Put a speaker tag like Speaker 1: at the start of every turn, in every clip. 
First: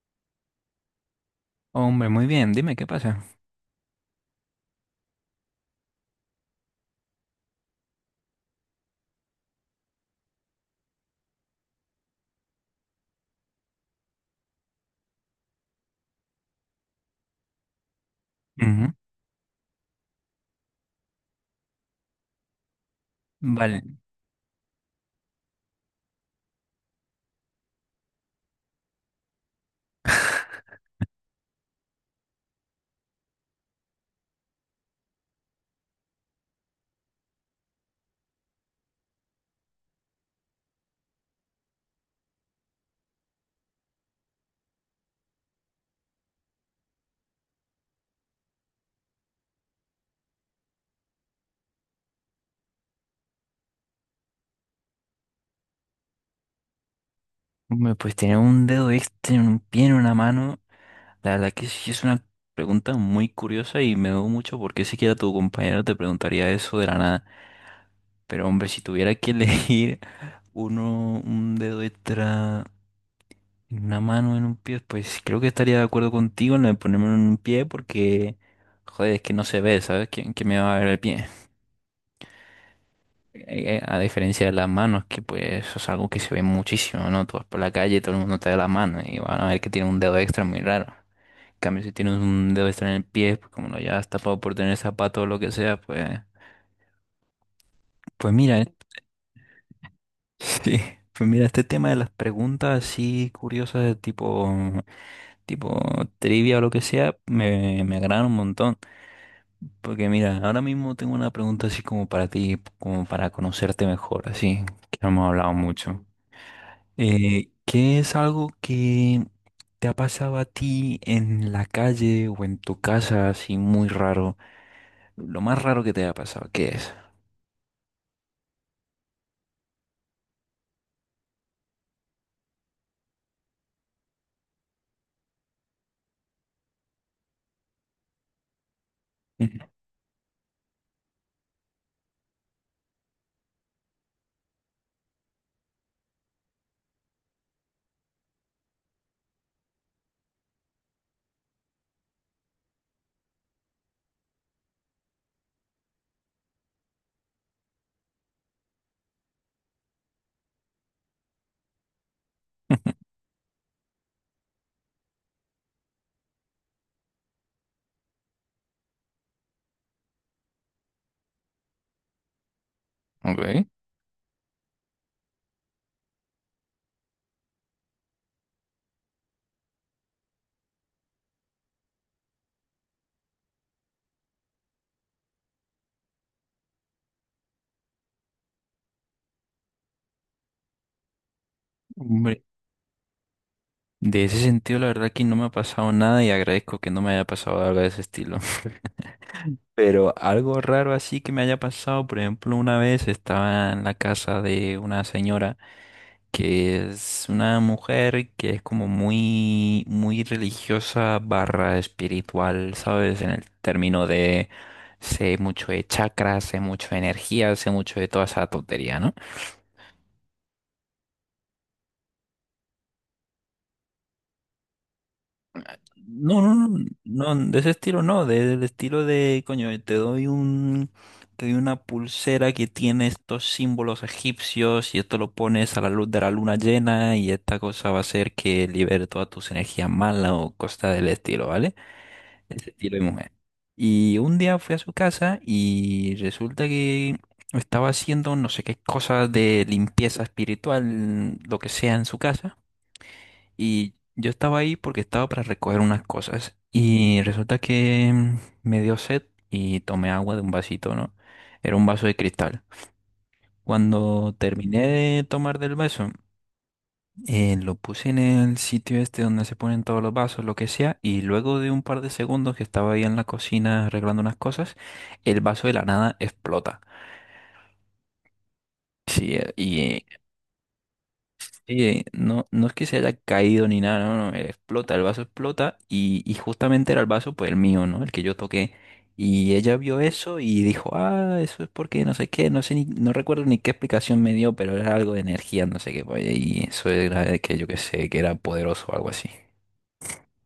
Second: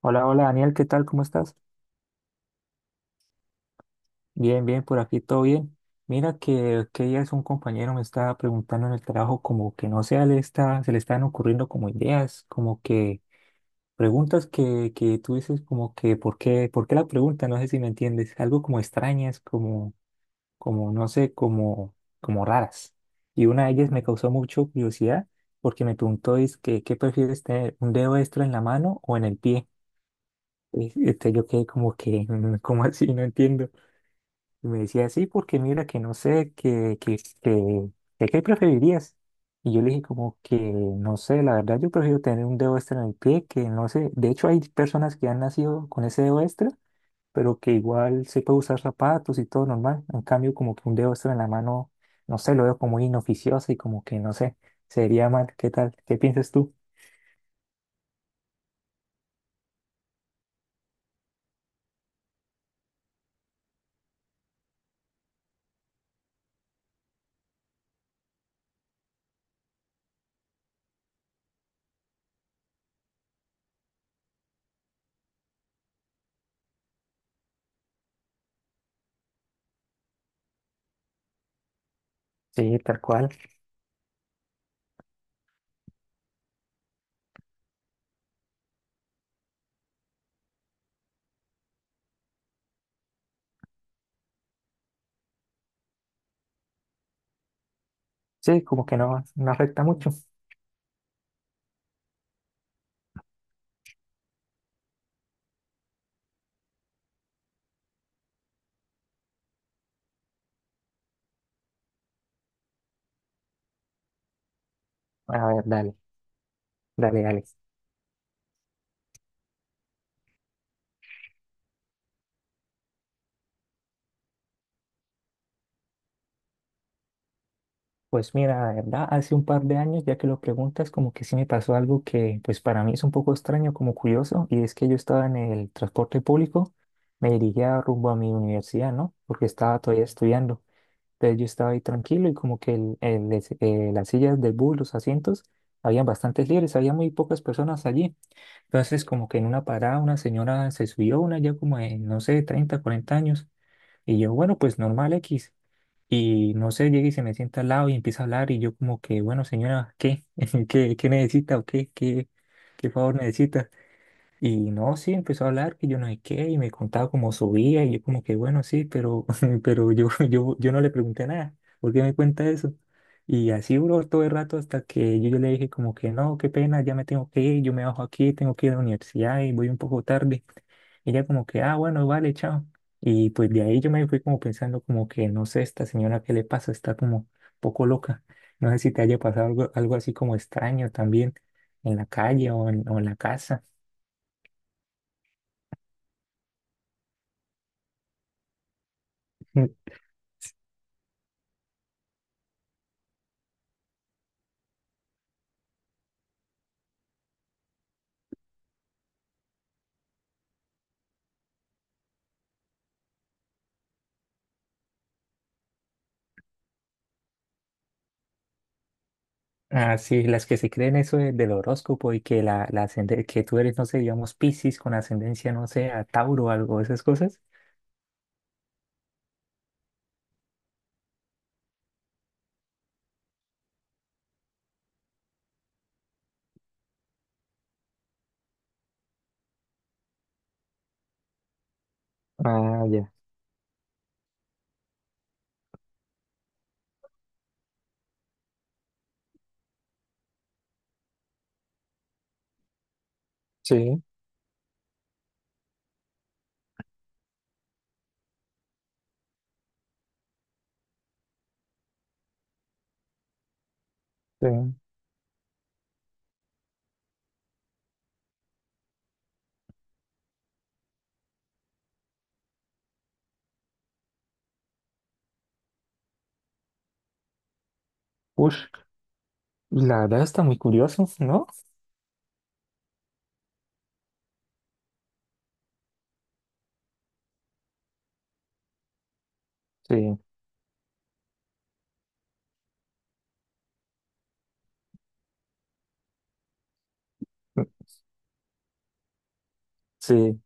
Speaker 1: Hola, hola Daniel, ¿qué tal? ¿Cómo estás?
Speaker 2: Hombre, muy bien, dime qué pasa.
Speaker 1: Bien, bien, por aquí todo bien. Mira que días un compañero me estaba preguntando en el trabajo como que no se le están ocurriendo como ideas, como que preguntas que tú dices como que ¿por qué la pregunta? No sé si me entiendes, algo como
Speaker 2: Ujú.
Speaker 1: extrañas, como, como, no sé, como raras. Y una de
Speaker 2: Vale.
Speaker 1: ellas me causó mucho curiosidad porque me preguntó es que ¿qué prefieres tener, un dedo extra en la mano o en el pie? Y, yo quedé como que, ¿cómo así? No entiendo. Y me decía, sí, porque mira, que no sé, que qué preferirías. Y yo le dije como que, no sé, la verdad yo prefiero tener un dedo extra en el pie, que no sé, de hecho hay personas que han nacido con ese dedo extra, pero que igual se puede usar zapatos y todo normal. En cambio, como que un dedo extra en la mano, no sé, lo veo como muy inoficioso y como que, no sé, sería mal. ¿Qué tal? ¿Qué piensas tú?
Speaker 2: Hombre, pues tener un dedo extra en un pie, en una mano, la verdad que sí es una pregunta muy curiosa y me dudo mucho por qué siquiera tu compañero te preguntaría eso de la nada. Pero hombre, si tuviera que elegir uno, un dedo extra en una mano, en un pie, pues creo que estaría de acuerdo contigo en lo de ponerme en un pie porque, joder, es que no se ve, ¿sabes? ¿Quién me va a ver el pie?
Speaker 1: Sí, tal cual.
Speaker 2: A diferencia de las manos, que pues eso es algo que se ve muchísimo, ¿no? Tú vas por la calle y todo el mundo te da la mano y van a ver que tiene un dedo extra muy raro. En cambio, si tienes un dedo extra en el pie, pues como lo llevas tapado por tener zapato o lo que sea, pues, pues mira,
Speaker 1: Sí, como que no, no afecta mucho.
Speaker 2: sí, pues mira, este tema de las preguntas así curiosas de tipo trivia o lo que sea, me agradan un montón. Porque mira, ahora mismo tengo una pregunta así como para ti, como para conocerte mejor, así, que no hemos
Speaker 1: A
Speaker 2: hablado
Speaker 1: ver, dale,
Speaker 2: mucho.
Speaker 1: dale, dale.
Speaker 2: ¿Qué es algo que te ha pasado a ti en la calle o en tu casa así muy raro? Lo más raro que te haya pasado, ¿qué es?
Speaker 1: Pues mira, la verdad, hace un par de años, ya que lo preguntas, como que sí me pasó algo que pues para mí es un poco extraño, como curioso, y es que yo estaba en el transporte público, me dirigía rumbo a mi universidad, ¿no? Porque estaba todavía estudiando. Entonces yo estaba ahí tranquilo y como que las sillas del bus, los asientos, habían bastantes libres, había muy pocas personas allí. Entonces como que en una parada una señora se subió, una ya como de, no sé, 30, 40 años. Y yo, bueno, pues normal X. Y no sé, llega y se me sienta al lado y empieza a hablar y yo como que, bueno, señora, ¿qué? ¿Qué necesita o qué? ¿Qué favor necesita? Y no, sí, empezó a hablar que yo no sé qué, y me contaba cómo subía, y yo como que bueno, sí, pero, pero yo no le pregunté nada, ¿por qué me cuenta eso? Y
Speaker 2: Ok.
Speaker 1: así duró todo el rato hasta que yo le dije como que no, qué pena, ya me tengo que ir, yo me bajo aquí, tengo que ir a la universidad y voy un poco tarde. Ella como que, ah, bueno, vale, chao. Y pues de ahí yo me fui como pensando como que, no sé, esta señora, ¿qué le pasa? Está como un poco loca. No sé si te haya pasado algo así como extraño también en la
Speaker 2: Hombre,
Speaker 1: calle o o en la casa.
Speaker 2: de ese sentido la verdad que no me ha pasado nada y agradezco que no me haya pasado algo de ese estilo. Pero algo raro así que me haya pasado, por ejemplo, una vez estaba en la casa de una señora que es una mujer que es como muy religiosa barra espiritual, ¿sabes? En el término de sé mucho de chakras, sé mucho de energía, sé mucho de toda esa tontería, ¿no?
Speaker 1: Ah, sí, las que se creen eso del horóscopo y que que tú eres, no sé, digamos, Piscis con ascendencia, no sé, a
Speaker 2: No,
Speaker 1: Tauro o
Speaker 2: no,
Speaker 1: algo, esas
Speaker 2: no,
Speaker 1: cosas.
Speaker 2: no, de ese estilo no, de- del estilo de, coño, te doy una pulsera que tiene estos símbolos egipcios y esto lo pones a la luz de la luna llena y esta cosa va a hacer que libere todas tus energías malas o cosas del estilo, ¿vale? Ese
Speaker 1: Ah,
Speaker 2: estilo de
Speaker 1: ya.
Speaker 2: mujer. Y un día fui a su casa y resulta que estaba haciendo no sé qué cosas de limpieza espiritual, lo que sea en su casa. Y
Speaker 1: Sí,
Speaker 2: yo estaba ahí porque estaba para recoger unas cosas. Y resulta que me dio sed y tomé agua de un vasito, ¿no? Era un vaso de cristal. Cuando
Speaker 1: sí.
Speaker 2: terminé de tomar del vaso, lo puse en el sitio este donde se ponen todos los vasos, lo que sea. Y luego de un par de segundos que estaba ahí en la cocina arreglando unas cosas, el vaso de la nada explota.
Speaker 1: Ush,
Speaker 2: Sí, eh,
Speaker 1: la
Speaker 2: y
Speaker 1: verdad está muy curioso, ¿no?
Speaker 2: oye, no, no es que se haya caído ni nada, no, no, explota, el vaso explota y justamente era el vaso, pues el mío, ¿no? El que yo toqué. Y ella vio
Speaker 1: Sí,
Speaker 2: eso y dijo, ah, eso es porque no sé qué, no sé ni, no recuerdo ni qué explicación me dio, pero era algo de energía, no sé qué, pues, y eso era de que yo qué sé, que era poderoso o algo así.
Speaker 1: sí.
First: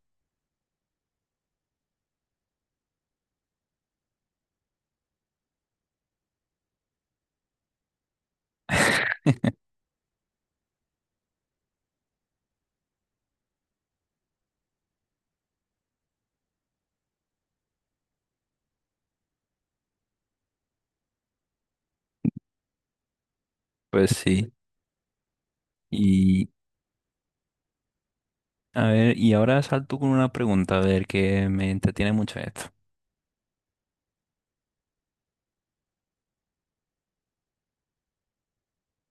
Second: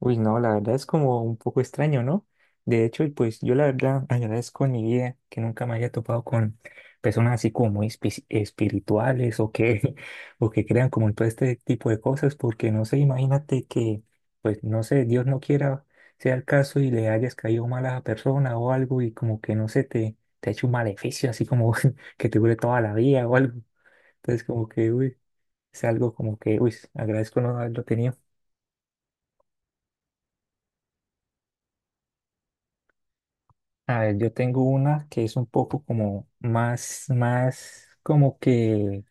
Speaker 1: Uy, no, la verdad es como un poco extraño, ¿no? De hecho, y pues yo la verdad agradezco en mi vida que nunca me haya topado con personas así como muy espirituales o que, o que crean como en todo este tipo de cosas, porque no sé, imagínate que, pues no sé, Dios no quiera sea el caso y le hayas caído mal a la persona o algo y como que no sé, te ha hecho un maleficio así como que te dure toda la vida o algo.
Speaker 2: Pues
Speaker 1: Entonces
Speaker 2: sí,
Speaker 1: como que, uy, es algo como
Speaker 2: y
Speaker 1: que, uy, agradezco no haberlo tenido.
Speaker 2: a ver, y ahora salto con una pregunta, a ver, que me entretiene mucho esto.
Speaker 1: A ver, yo tengo una que es un poco como más como que,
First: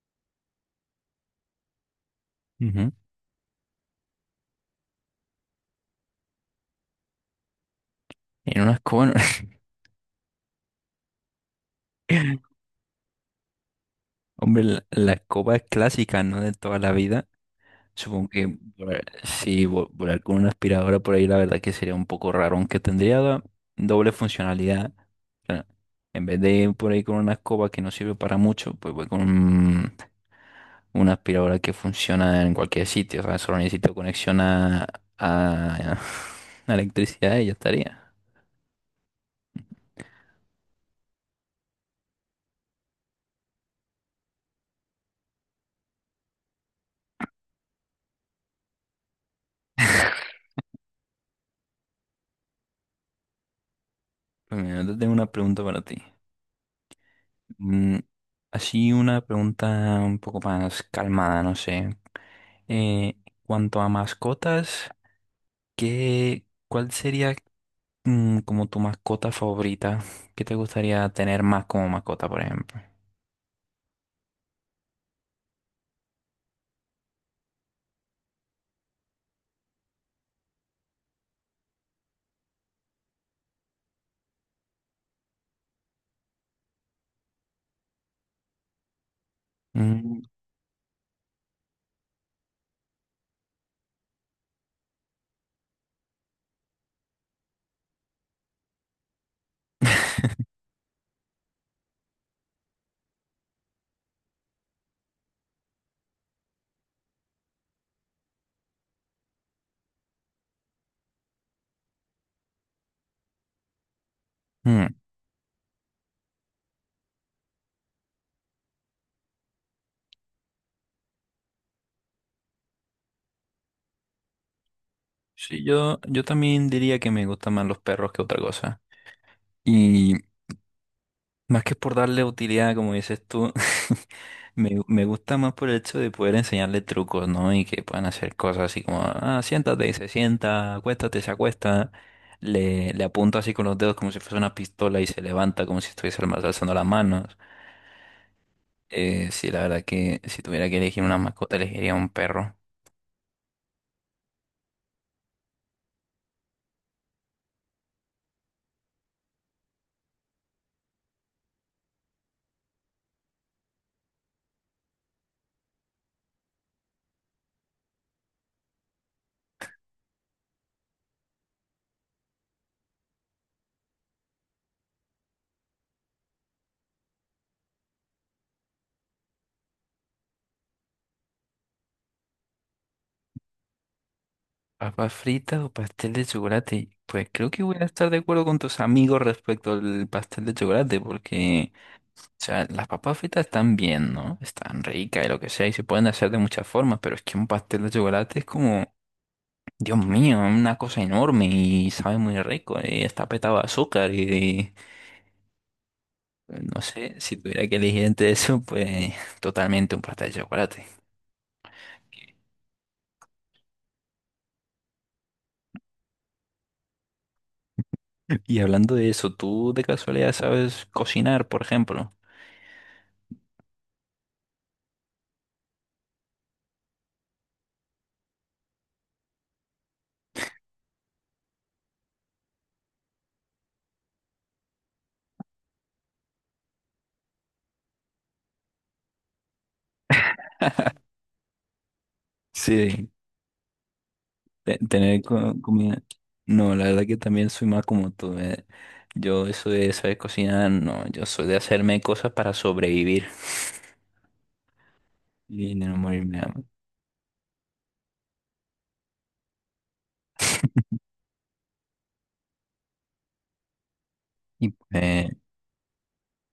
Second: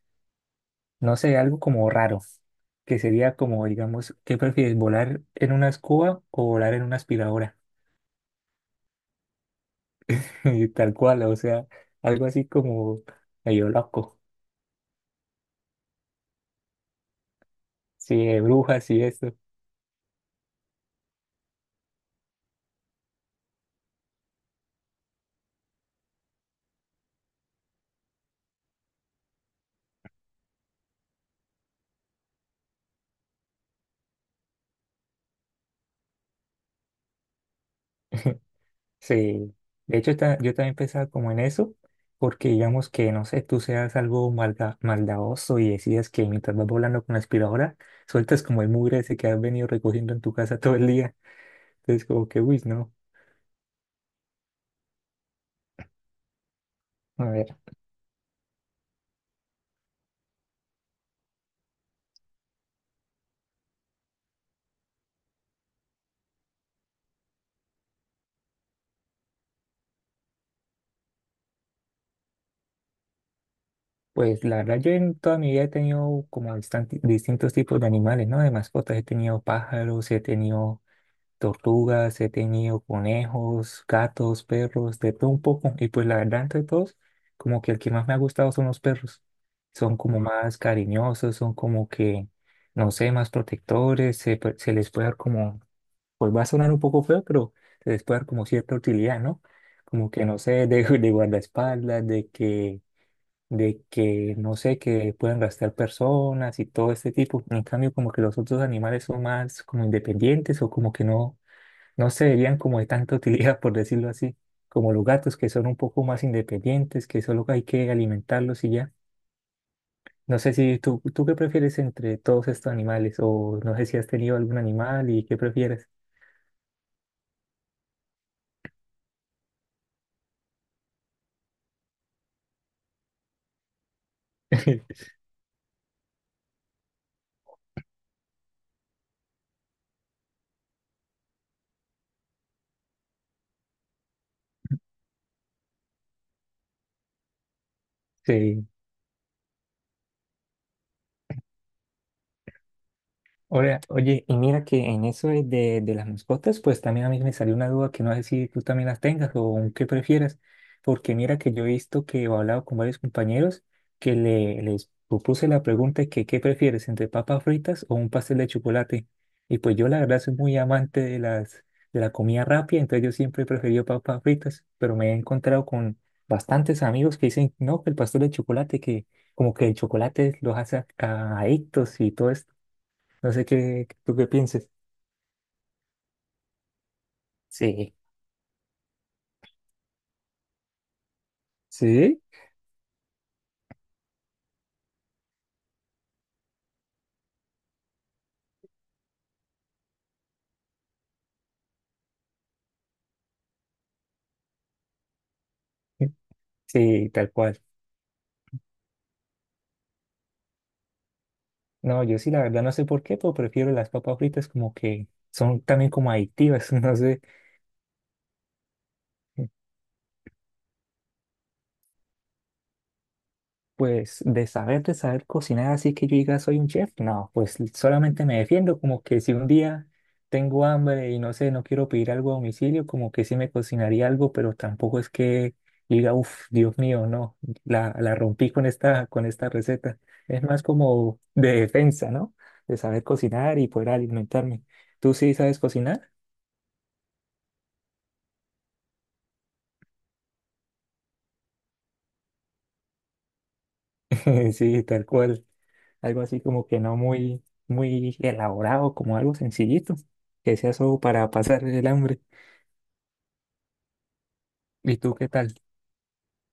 Speaker 1: no sé, algo como raro,
Speaker 2: Ujú.
Speaker 1: que sería como, digamos, ¿qué prefieres, volar en una escoba o volar en una aspiradora?
Speaker 2: En una escoba,
Speaker 1: Y tal cual, o sea, algo así como medio loco,
Speaker 2: hombre, la escoba es clásica, ¿no? De toda la vida.
Speaker 1: sí,
Speaker 2: Supongo
Speaker 1: de
Speaker 2: que
Speaker 1: brujas y eso.
Speaker 2: volar con una aspiradora por ahí, la verdad que sería un poco raro, aunque doble funcionalidad. O sea, en vez de ir por ahí con una escoba que no sirve para mucho, pues una aspiradora que funciona en cualquier sitio. O sea, solo necesito conexión a, a electricidad y ya estaría.
Speaker 1: Sí, de hecho yo también pensaba como en eso, porque digamos que, no sé, tú seas algo maldadoso y decides que mientras vas volando con la aspiradora, sueltas como el mugre ese que has venido recogiendo en tu casa todo el día. Entonces como que, uy, no.
Speaker 2: Pues mira, yo tengo una pregunta para ti.
Speaker 1: A ver,
Speaker 2: Mm, Así una pregunta un poco más calmada, no sé. Eh, Cuanto a mascotas. ¿Qué, cuál sería como tu mascota favorita? ¿Qué te gustaría tener más como mascota, por ejemplo?
Speaker 1: pues la verdad yo en toda mi vida he tenido como distintos tipos de animales, ¿no? De mascotas, he tenido pájaros, he tenido tortugas, he tenido conejos, gatos, perros, de todo un poco. Y pues la verdad, entre todos, como que el que más me ha gustado son los perros. Son como
Speaker 2: Mm.
Speaker 1: más cariñosos, son como que, no sé, más protectores, se les puede dar como, pues va a sonar un poco feo, pero se les puede dar como cierta utilidad, ¿no? Como que, no sé, de guardaespaldas, de que, no sé, que puedan gastar personas y todo este tipo. En cambio, como que los otros animales son más como independientes o como que no se verían como de tanta utilidad, por decirlo así,
Speaker 2: Mm.
Speaker 1: como los gatos que son un poco más independientes, que solo hay que alimentarlos y ya. No sé si tú qué prefieres entre todos estos animales o no sé si has tenido algún animal y qué
Speaker 2: Sí,
Speaker 1: prefieres.
Speaker 2: yo también diría que me gustan más los perros que otra cosa. Y más que por darle utilidad, como dices tú, me gusta más por el hecho de poder enseñarle trucos, ¿no? Y que puedan hacer cosas así como, ah, siéntate y se sienta, acuéstate, se acuesta. Le apunto así con los dedos como si fuese una pistola y se levanta como si estuviese alzando las manos.
Speaker 1: Sí.
Speaker 2: Sí, la verdad que si tuviera que elegir una mascota, elegiría un perro.
Speaker 1: Oye, oye, y mira que en eso de las mascotas, pues también a mí me salió una duda que no sé si tú también las tengas o qué prefieras, porque mira que yo he visto que he hablado con varios compañeros que les propuse la pregunta de que qué prefieres, entre papas fritas o un pastel de chocolate. Y pues yo la verdad soy muy amante de la comida rápida, entonces yo siempre he preferido papas fritas, pero me he encontrado con bastantes amigos que dicen, no, que el pastel de chocolate, que como que el chocolate los hace adictos y todo no sé qué, tú qué pienses.
Speaker 2: ¿Papas fritas o pastel de chocolate? Pues creo que voy a
Speaker 1: Sí,
Speaker 2: estar de acuerdo con tus amigos respecto al pastel de chocolate, porque, o
Speaker 1: ¿sí?
Speaker 2: sea, las papas fritas están bien, ¿no? Están ricas y lo que sea, y se pueden hacer de muchas formas, pero es que un pastel de chocolate es como, Dios mío, es una cosa enorme y sabe muy rico, y está petado de azúcar, y no
Speaker 1: Sí,
Speaker 2: sé,
Speaker 1: tal
Speaker 2: si
Speaker 1: cual.
Speaker 2: tuviera que elegir entre eso, pues totalmente un pastel de chocolate.
Speaker 1: No, yo sí, la verdad no sé por qué, pero prefiero las papas fritas como que son también como adictivas, no sé.
Speaker 2: Y hablando de eso, ¿tú de casualidad sabes cocinar, por ejemplo?
Speaker 1: Pues de saber cocinar, así que yo diga soy un chef, no, pues solamente me defiendo, como que si un día tengo hambre y no sé, no quiero pedir algo a domicilio, como que sí me cocinaría algo, pero tampoco es que diga, uff, Dios mío, no, la rompí con esta receta. Es más como de defensa, ¿no? De saber
Speaker 2: Sí,
Speaker 1: cocinar y poder alimentarme. ¿Tú
Speaker 2: tener
Speaker 1: sí sabes
Speaker 2: comida.
Speaker 1: cocinar?
Speaker 2: No, la verdad que también soy más como tú. Yo eso de saber cocinar, no, yo soy de hacerme cosas para sobrevivir
Speaker 1: Sí, tal cual.
Speaker 2: y de no
Speaker 1: Algo
Speaker 2: morirme
Speaker 1: así
Speaker 2: de hambre.
Speaker 1: como que no muy, muy elaborado, como algo sencillito, que sea solo para pasar el hambre.
Speaker 2: Y
Speaker 1: ¿Y tú qué
Speaker 2: pues,
Speaker 1: tal?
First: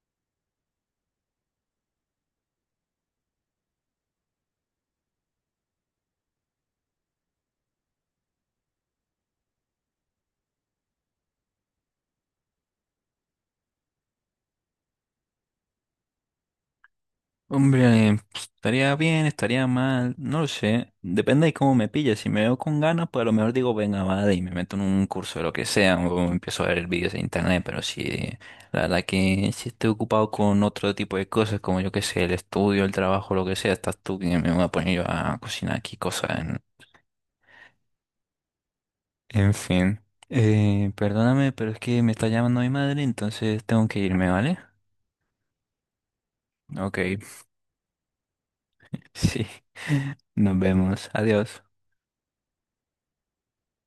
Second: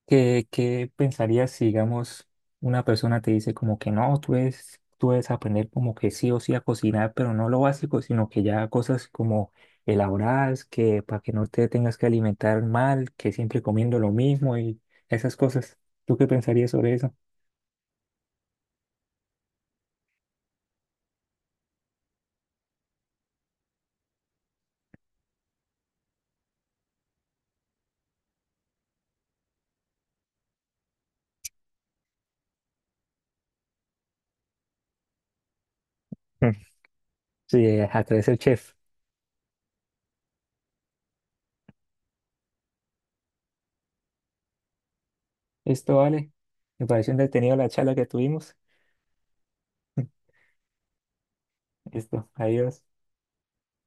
Speaker 1: ¿Qué pensarías si, digamos, una persona te dice como que no, tú debes aprender como que sí o sí a cocinar, pero no lo básico, sino que ya cosas como elaboradas, que para que no te tengas que alimentar mal, que siempre comiendo lo mismo y esas cosas. ¿Tú qué pensarías sobre eso?
Speaker 2: hombre, pues, estaría bien, estaría mal, no lo sé. Depende de cómo me pille. Si me veo con ganas, pues a lo mejor digo, venga, vale, y me meto en un curso de lo que sea, o empiezo a ver vídeos de internet, pero la verdad que si estoy ocupado con otro tipo de cosas, como yo qué sé, el estudio, el trabajo, lo que sea, estás tú que me voy a poner yo a cocinar aquí cosas en...
Speaker 1: Sí a través el chef.
Speaker 2: En fin. Perdóname, pero es que me está llamando mi madre, entonces tengo que irme, ¿vale?
Speaker 1: Esto vale. Me
Speaker 2: Ok,
Speaker 1: pareció entretenido la charla que tuvimos.
Speaker 2: sí. Nos vemos. Adiós.
Speaker 1: Listo, adiós.